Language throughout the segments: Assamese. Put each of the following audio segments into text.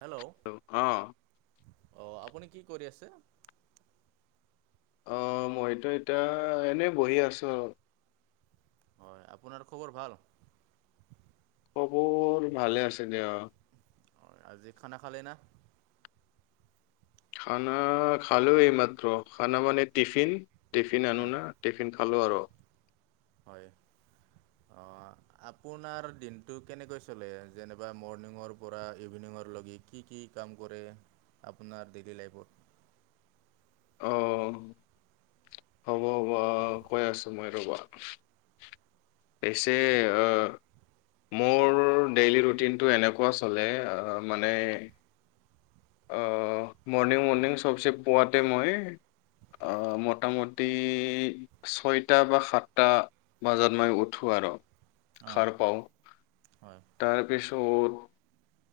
হেল্ল', অ অ' আপুনি কি কৰি আছে? অ' মইতো এতিয়া এনেই বহি আছোঁ আৰু। হয়, আপোনাৰ খবৰ ভাল? খবৰ ভালে আছে দিয়া। অ' আজি খানা খালে না? খানা খালোঁ এইমাত্ৰ, খানা মানে টিফিন। টিফিন আনো হয় না, টিফিন খালোঁ আৰু। হয়, অ' আপোনাৰ দিনটো কেনেকৈ চলে যেনিবা মৰ্ণিঙৰ পৰা ইভিনিঙৰলৈকে। কি কি কাম কৰে, আপোনাৰ ডেইলী লাইফত। অ' হ'ব হ'ব অ' কয় আছোঁ মই ৰ'বা। পিছে আ মোৰ ডেইলী ৰুটিনটো এনেকুৱা চলে মানে অ' মৰ্ণিং মৰ্ণিং চবচে পোৱাতে মই অ' মোটামটি ছয়টা বা সাতটা বাজাত মই উঠো আৰু। অ' সাৰ পাওঁ হয়। তাৰপিছত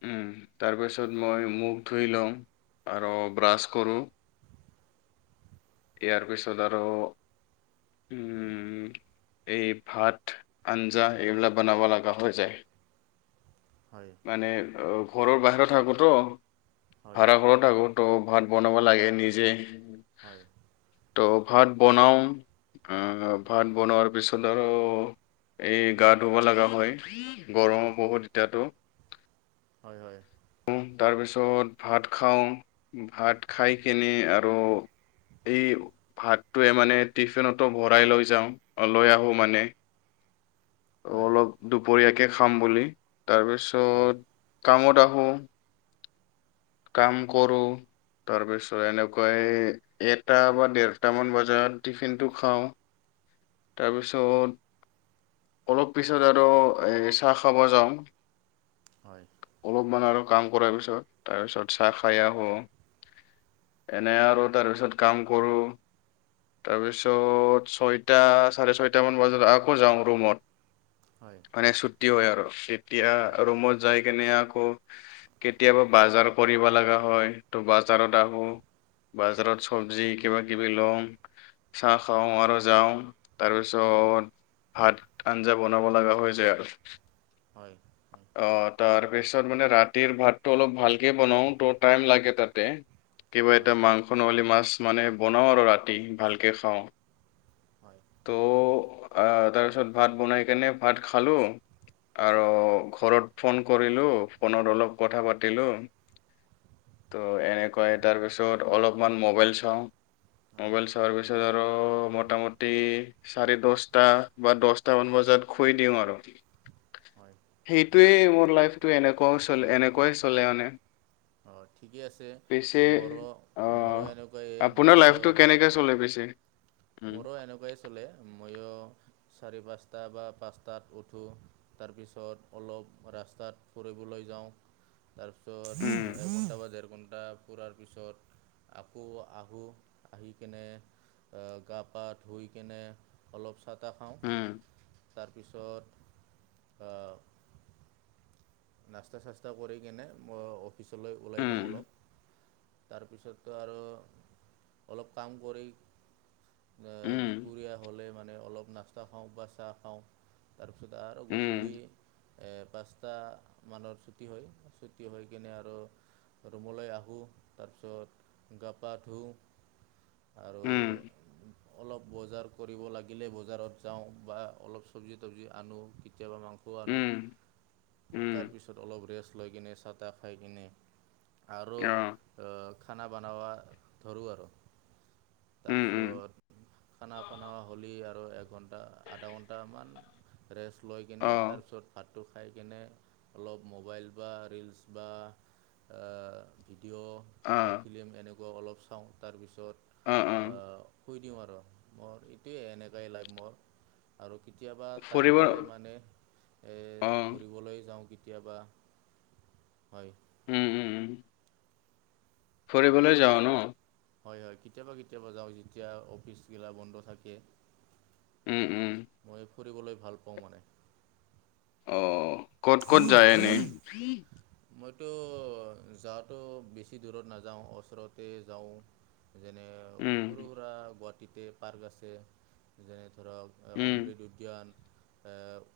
উম, তাৰপিছত মই মুখ ধুই লওঁ, আৰু ব্ৰাছ কৰোঁ। [inaudible] ইয়াৰ পিছত আৰু, উম এই ভাত, আঞ্জা এইবিলাক বানাবা লাগা হৈ যায়। হয়। মানে ঘৰৰ বাহিৰত থাকোঁতো, হয় ভাড়াঘৰত থাকো ত' ভাত বনাব লাগে নিজে। হয়। ত' ভাত বনাওঁ আহ ভাত বনোৱাৰ পিছত আৰু এই গা ধুব লাগা হয়। গৰম বহুত এতিয়াতো হয় হয়। তাৰপিছত ভাত খাওঁ ভাত খাই কিনে আৰু এই ভাতটোৱে মানে টিফিনতো ভৰাই লৈ যাওঁ লৈ আহো মানে হয় হয় অলপ দুপৰীয়াকৈ খাম বুলি হয় তাৰপিছত কামত আহোঁ কাম কৰোঁ তাৰপিছত এনেকৈ এটা বা ডেৰটামান বজাত টিফিনটো খাওঁ তাৰপিছত অলপ পিছত আৰু এই চাহ খাব যাওঁ হয় অলপমান আৰু কাম কৰাৰ পিছত তাৰপিছত চাহ খাই আহ আহো এনে আৰু তাৰপিছত কাম কৰোঁ তাৰপিছত ছয় টা চাৰে ছয়টামান বজাত আকৌ যাওঁ ৰুমত হয় ছুটি হয় আৰু তেতিয়া হয় ৰুমত যাই কেনে আকৌ কেতিয়াবা বাজাৰ কৰিব লগা হয় তো বজাৰত আহোঁ বজাৰত চব্জি কিবা কিবি লওঁ চাহ খাওঁ আৰু যাওঁ তাৰপিছত ভাত আঞ্জা বনাব লগা হৈ যায় আৰু হয় হয় অ' তাৰপিছত মানে ৰাতিৰ ভাতটো অলপ ভালকৈ বনাওঁ তো টাইম লাগে তাতে কিবা এটা মাংস নহ'লে মাছ মানে বনাওঁ আৰু ৰাতি ভালকে খাওঁ হয় ত' তাৰপিছত ভাত বনাই কেনে ভাত খালো আৰু ঘৰত ফোন কৰিলোঁ ফোনত অলপ কথা পাতিলোঁ ত' এনেকাই তাৰ পিছত অলপমান মোবাইল চাওঁ হয় ম'বাইল চোৱাৰ পিছ ছত আৰু মোটামুটি চাৰে দছটা বা দছটা মান বজাত শুই দিওঁ আৰু হয সেইটোৱেই মোৰ লাইফটো এনেকুৱাও চলে এনেকুৱাই চলে মানে অ' ঠিকে আছে পিছে মোৰো আহ মোৰো এনেকুৱাই আপোনাৰ মইয়ো লাইফটো কেনেকে [inaudible] মোৰো এনেকুৱাই চলে ময়ো চাৰি পাঁচটা বা পাঁচটাত উঠোঁ তাৰপিছত অলপ ৰাস্তাত ফৰিবলৈ যাওঁ তাৰপিছত উম একঘণ্টা বা দেৰ ঘণ্টা ফুৰাৰ পিছত আকৌ আহোঁ আহি কিনে গাহ পা ধুই কেনে অলপ চাহ তাহ খাওঁ উম তাৰপিছত অ'। নাস্তা চাস্তা কৰি কেনে মই অফিচলৈ ওলাই যাওঁ উম অলপ। তাৰপিছতো আৰু অলপ কাম কৰি উম দুপৰীয়া হ'লে মানে অলপ নাস্তা খাওঁ বা চাহ খাওঁ। তাৰপিছতে আৰু গধূলি উম পাঁচটা মানত ছুটি হয়, ছুটি হৈ কিনে আৰু ৰুমলৈ আহোঁ, তাৰপিছত গা-পা ধুওঁ। আৰু উম অলপ বজাৰ কৰিব লাগিলে, বজাৰত যাওঁ বা অলপ চব্জি তবজি, আনো কেতিয়াবা মাংস পোৱা আনো উম উম উম তাৰপিছত অলপ ৰেষ্ট লৈ কিনে চাহ-তাহ খাই কিনে, আৰু অ, খানা বনাৱ ধৰোঁ আৰু। উম উম তাৰপিছত খানা পানা, হ'লেই আৰু এঘণ্টা, আধা ঘণ্টামান ৰেষ্ট লৈ কিনে, অ তাৰপিছত ভাতটো খাই কেনে অলপ মোবাইল বা ৰিলচ বা-ভিডিঅ। অ বা ফিল্ম এনেকুৱা অলপ চাওঁ, অ অ তাৰপিছত আ শুই দিওঁ আৰু মোৰ এইটোৱে এনেকুৱাই লাইফ মোৰ। আৰু কেতিয়াবা টাইম ফুৰিব পালে অ মানে, এই উম ঘূৰিবলৈ যাওঁ কেতিয়াবা, হয়। উম, উম, উম, ফুৰিবলৈ যোৱা ন,? হয়, হয়, কেতিয়াবা কেতিয়াবা যাওঁ যেতিয়া অফিচ গিলা বন্ধ থাকে। উম, উম, মই ফুৰিবলৈ ভাল পাওঁ মানে। অ, ক'ত ক'ত যায় এনেই [unintelligible] মইতো যাৱাতো বেছি দূৰত নাযাওঁ, ওচৰতে যাওঁ। যেনে, উম সৰু-সুৰা গুৱাহাটীতে পাৰ্ক আছে। যেনে ধৰক উম অমৃত উদ্যান,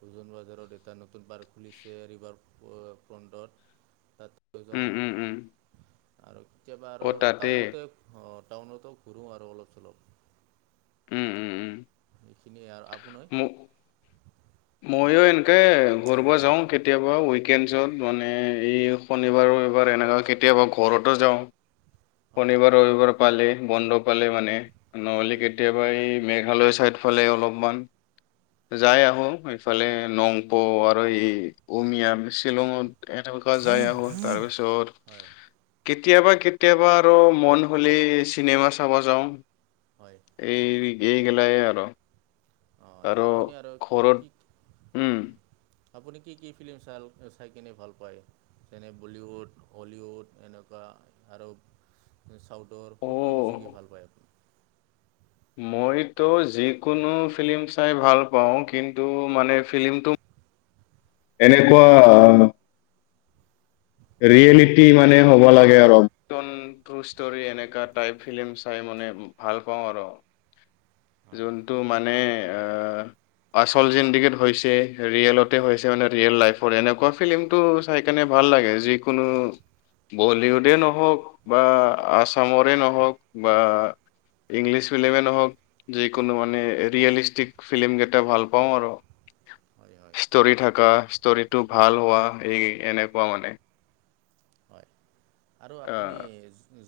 উজন বজাৰত এটা নতুন পাৰ্ক খুলিছে ৰিভাৰ-ফ্ৰণ্টত তাতৈ উম যাওঁ। উম উম আৰু কেতিয়াবা আৰু অ তাতে টাউনতে, টাউনতো ঘূৰোঁ আৰু অলপ চলপ। উম, উম, উম, সেইখিনিয়ে আৰু আপোনাৰ? [unintelligible] ময়ো এনেকে ঘূৰবা যাওঁ, কেতিয়াবা উইকেণ্ডছত মানে এই শনিবাৰ-ৰবিবাৰ এনেকা কেতিয়াবা ঘৰতো যাওঁ। হয় শনিবাৰ- ৰবিবাৰ পালে বন্ধ পালে, মানে নহ'লে হয় কেতিয়াবা এই মেঘালয় চাইদ ফালে, অলপমান। যাই আহোঁ, ইফালে নংপৌ আৰু এই উমিয় শ্বিলঙত। এনেকুৱা যাই আহোঁ, তাৰ পিছত হয় কেতিয়াবা, কেতিয়া কেতিয়াবা আৰু মন হ'লে চিনেমা চাবা যাওঁ। হয়। এই, এই, গেলাই আৰু। হয়, আপুনি আৰু ঘৰত কি উম আপুনি কি কি ফিল্ম চাই আৰু চাই কিনে ভাল পায়? যেনে বলীউড, হলিউড, এনেকুৱা আৰু চাউথ। তৰ, অ কোনটো বেছিকৈ ভাল পায়? মইতো যিকোনো ফিল্ম চাই ভাল পাওঁ কিন্তু মানে ফিল্মটো এনেকুৱা ৰিয়েলিটি মানে হ'ব লাগে আৰু [inaudible] ফিল্ম চাই মই মই ভাল পাওঁ আৰু হয় যোনটো মানে অ' আচল জিন্দেগীত হৈছে ৰিয়েলতে হৈছে মানে ৰিয়েল লাইফৰ এনেকুৱা ফিল্ম টো চাই কিনে ভাল লাগে যিকোনো বলিউডে নহওক বা আছামৰে নহওক বা ইংলিছ ফ্লিমে নহওক যিকোনো মানে ৰিয়েলিষ্টিক ফিল্ম কেইটা ভাল পাওঁ আৰু হয় হয় ষ্টৰি থকা ষ্টৰিটো ভাল হোৱা এই এনেকুৱা মানে হয় আৰু আপুনি আহ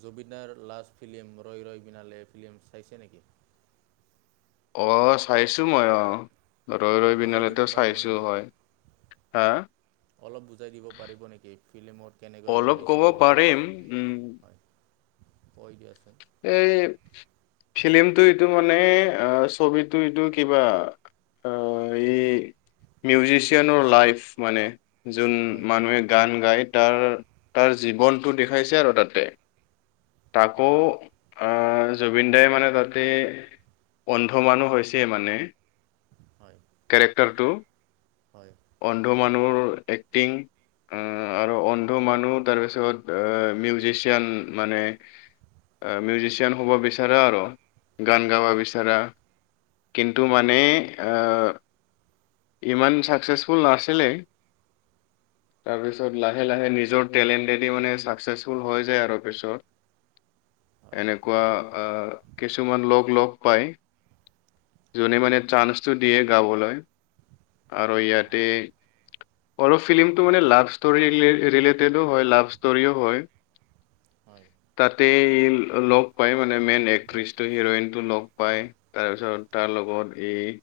জুবিনদাৰ লাষ্ট ফিল্ম ৰৈ ৰৈ বিনালে ফিল্ম চাইছে নেকি? অ', চাইছো মই অ' ৰৈ অলপ ৰৈ বুজাই বিনালে দিব পাৰিব চাইছো নেকি হয়। হা? অলপ বুজাই দিব পাৰিব নেকি ফিল্মত কেনেকুৱা আৰু অলপ ক'ব ওলাইছিল কি পাৰিম উম চিষ্টেমত হয়? কৈ দি আছো। এই ফিল্মটো এইটো মানে আ ছবিটো এইটো কিবা আ' এই মিউজিচিয়ানৰ লাইফ মানে যোন হয় মানুহে গান গায় তাৰ তাৰ জীৱনটো দেখাইছে আৰু তাতে তাকো হয় জুবিন দাই মানে তাতে অন্ধ মানুহ হৈছে মানে হয় কেৰেক্টাৰটো হয় অন্ধ মানুহৰ এক্টিং আৰু অন্ধ মানুহ তাৰপিছত অ মিউজিচিয়ান মানে মিউজিচিয়ান হ'ব বিচাৰা আৰু গান গাবা হয় বিচাৰা কিন্তু হয় মানে ইমান চাকচেচফুল নাছিলে তাৰপিছত লাহে লাহে নিজৰ টেলেণ্টেদি মানে ছাকচেছফুল হৈ যায় আৰু পিছত। হয় এনেকুৱা আ কিছুমান লগ লগ পায়। যোনে হয় মানে চান্সটো দিয়ে গাবলৈ। আৰু অঁ ইয়াতে অলপ ফিল্মটো মান লাভ ষ্টৰী ৰিলেটেডো হয় লাভ ষ্টৰিও হয় হয়। তাতে ই লগ পায় মানে মেইন এক্ট্ৰেছটো হিৰইনটো লগ পায়। তাৰপিছত তাৰ লগত ই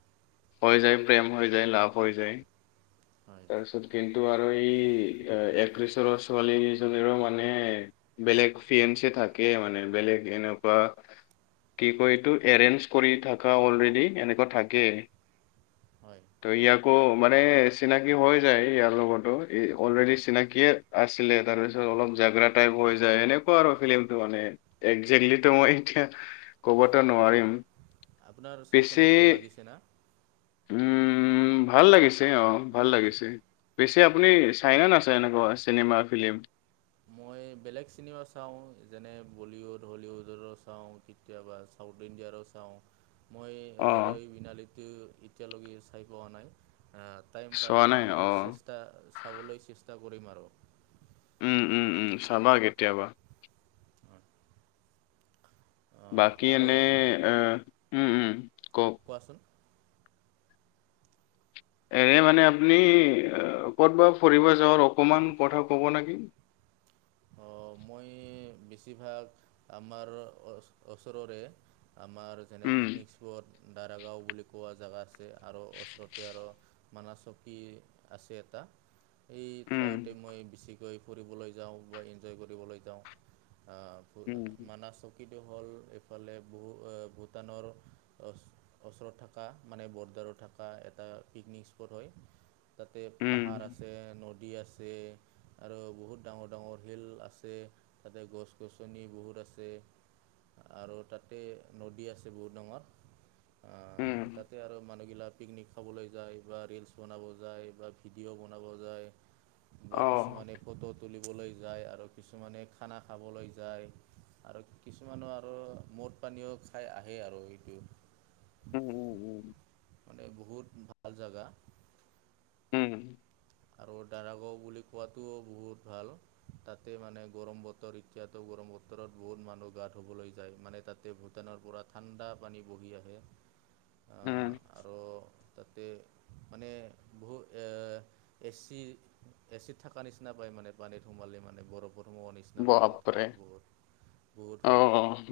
হৈ যায় প্ৰেম হৈ যায় লাভ হৈ যায়। হয় তাৰপিছত কিন্তু আৰু এই একত্ৰিছৰ ছোৱালীজনীৰো মানে বেলেগ ফিয়েনচি থাকে মানে বেলেগ এনেকুৱা কি কয় এইটো এৰেঞ্জ কৰি থকা অলৰেডি এনেকুৱা থাকে হয়। তো ইয়াকো মানে চিনাকি হৈ যায় ইয়াৰ লগতো ই অলৰেডি চিনাকিয়ে আছিলে তাৰ পিছত অলপ জাগৰাত টাইপ হৈ যায় তেনেকুৱা আৰু ফিল্মটো মানে একজেক্টলি টো মই এতিয়া ক'বটো অঁ নোৱাৰিম আপোনাৰ চাই কেনে পিছে ভাল লাগিছে না উম ভাল লাগিছে অ'। ভাল লাগিছে পিছে আপুনি হয়। চাইনা নাচাই এনেকুৱা চিনেমা ফিল্ম। এ', বেলেগ চিনেমা চাওঁ যেনে বলিউড হলিউডৰো চাওঁ কেতিয়াবা। ছাউথ ইন্ডিয়াৰো চাওঁ। মই অ ৰৈ ৰৈ বিনালেটো এতিয়ালৈকে চাই পোৱা নাই আ'। টাইম চোৱা পালে নাই মানে অ চেষ্টা চাবলৈ চেষ্টা কৰিম আৰু উম, উম, উম, চাবা কেতিয়াবা। বাকী আৰু এনে এ উম, উম, কওক? কোৱাচোন? এনে মানে আপুনি ক'তবা ফুৰিব যাওঁৱাৰ অকণমান কথা ক'ব নেকি? অ', মই বেছিভাগ আমাৰ ওচৰৰে আমাৰ যেনে উম পিকনিক স্পট দাৰাগাঁও বুলি কোৱা জেগা আছে, আৰু ওচৰতে আৰু মানা চকী আছে এটা। সেই উম ঠাইতে মই বেছিকৈ ফুৰিবলৈ যাওঁ। এঞ্জয় কৰিবলৈ যাওঁ আ উম [unintelligible] মানা চকীটো হ'ল এইফালে ভূটানৰ ওচৰত থাকা মানে বৰ্ডাৰত থাকা এটা পিকনিক স্পট হয়। তাতে পাহাৰ উম আছে নদী আছে, আৰু বহুত ডাঙৰ ডাঙৰ হিল আছে তাতে গছ-গছনি বহুত আছে। আৰু তাতে নদী আছে বহুত ডাঙৰ উম তাতে আৰু মানুহগিলাক পিকনিক খাবলৈ যায় বা ৰিলচ বনাব যায় বা ভিডিঅ' বনাব যায়। অ বা কিছুমানে ফটো তুলিবলৈ যায় আৰু কিছুমানে খানা খাবলৈ যায়। আৰু কিছুমানো আৰু মদ পানীও খাই আহে আৰু এইটো। উম, উম, উম। মানে বহুত ভাল জাগা। উম। আৰু দাৰাগাও বুলি কোৱাটো বহুত ভাল। তাতে মানে গৰম বতৰ এতিয়াতো গৰম বতৰত বহুত মানুহ গা ধুবলৈ যায়, মানে তাতে ভূটানৰ পৰা ঠাণ্ডা পানী বহি আহে। [inaudible] অ', আৰু তাতে মানে বহুত এ এচি এচি ত থাকা নিচিনা পায় মানে পানীত সোমালি মানে বৰফত নিচিনা পাই যায় বাপৰে তেতিয়া বহুত বহুত অ ভাল,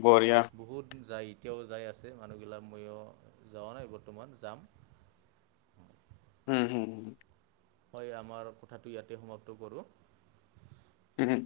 বঢ়িয়া বহুত যাই এতিয়াও যাই আছে মানুহগিলাক ময়ো যোৱা নাই বৰ্তমান যাম। উম, হুম, হু। হয়, আমাৰ কথাটো ইয়াতে সমাপ্ত কৰোঁ। হুম।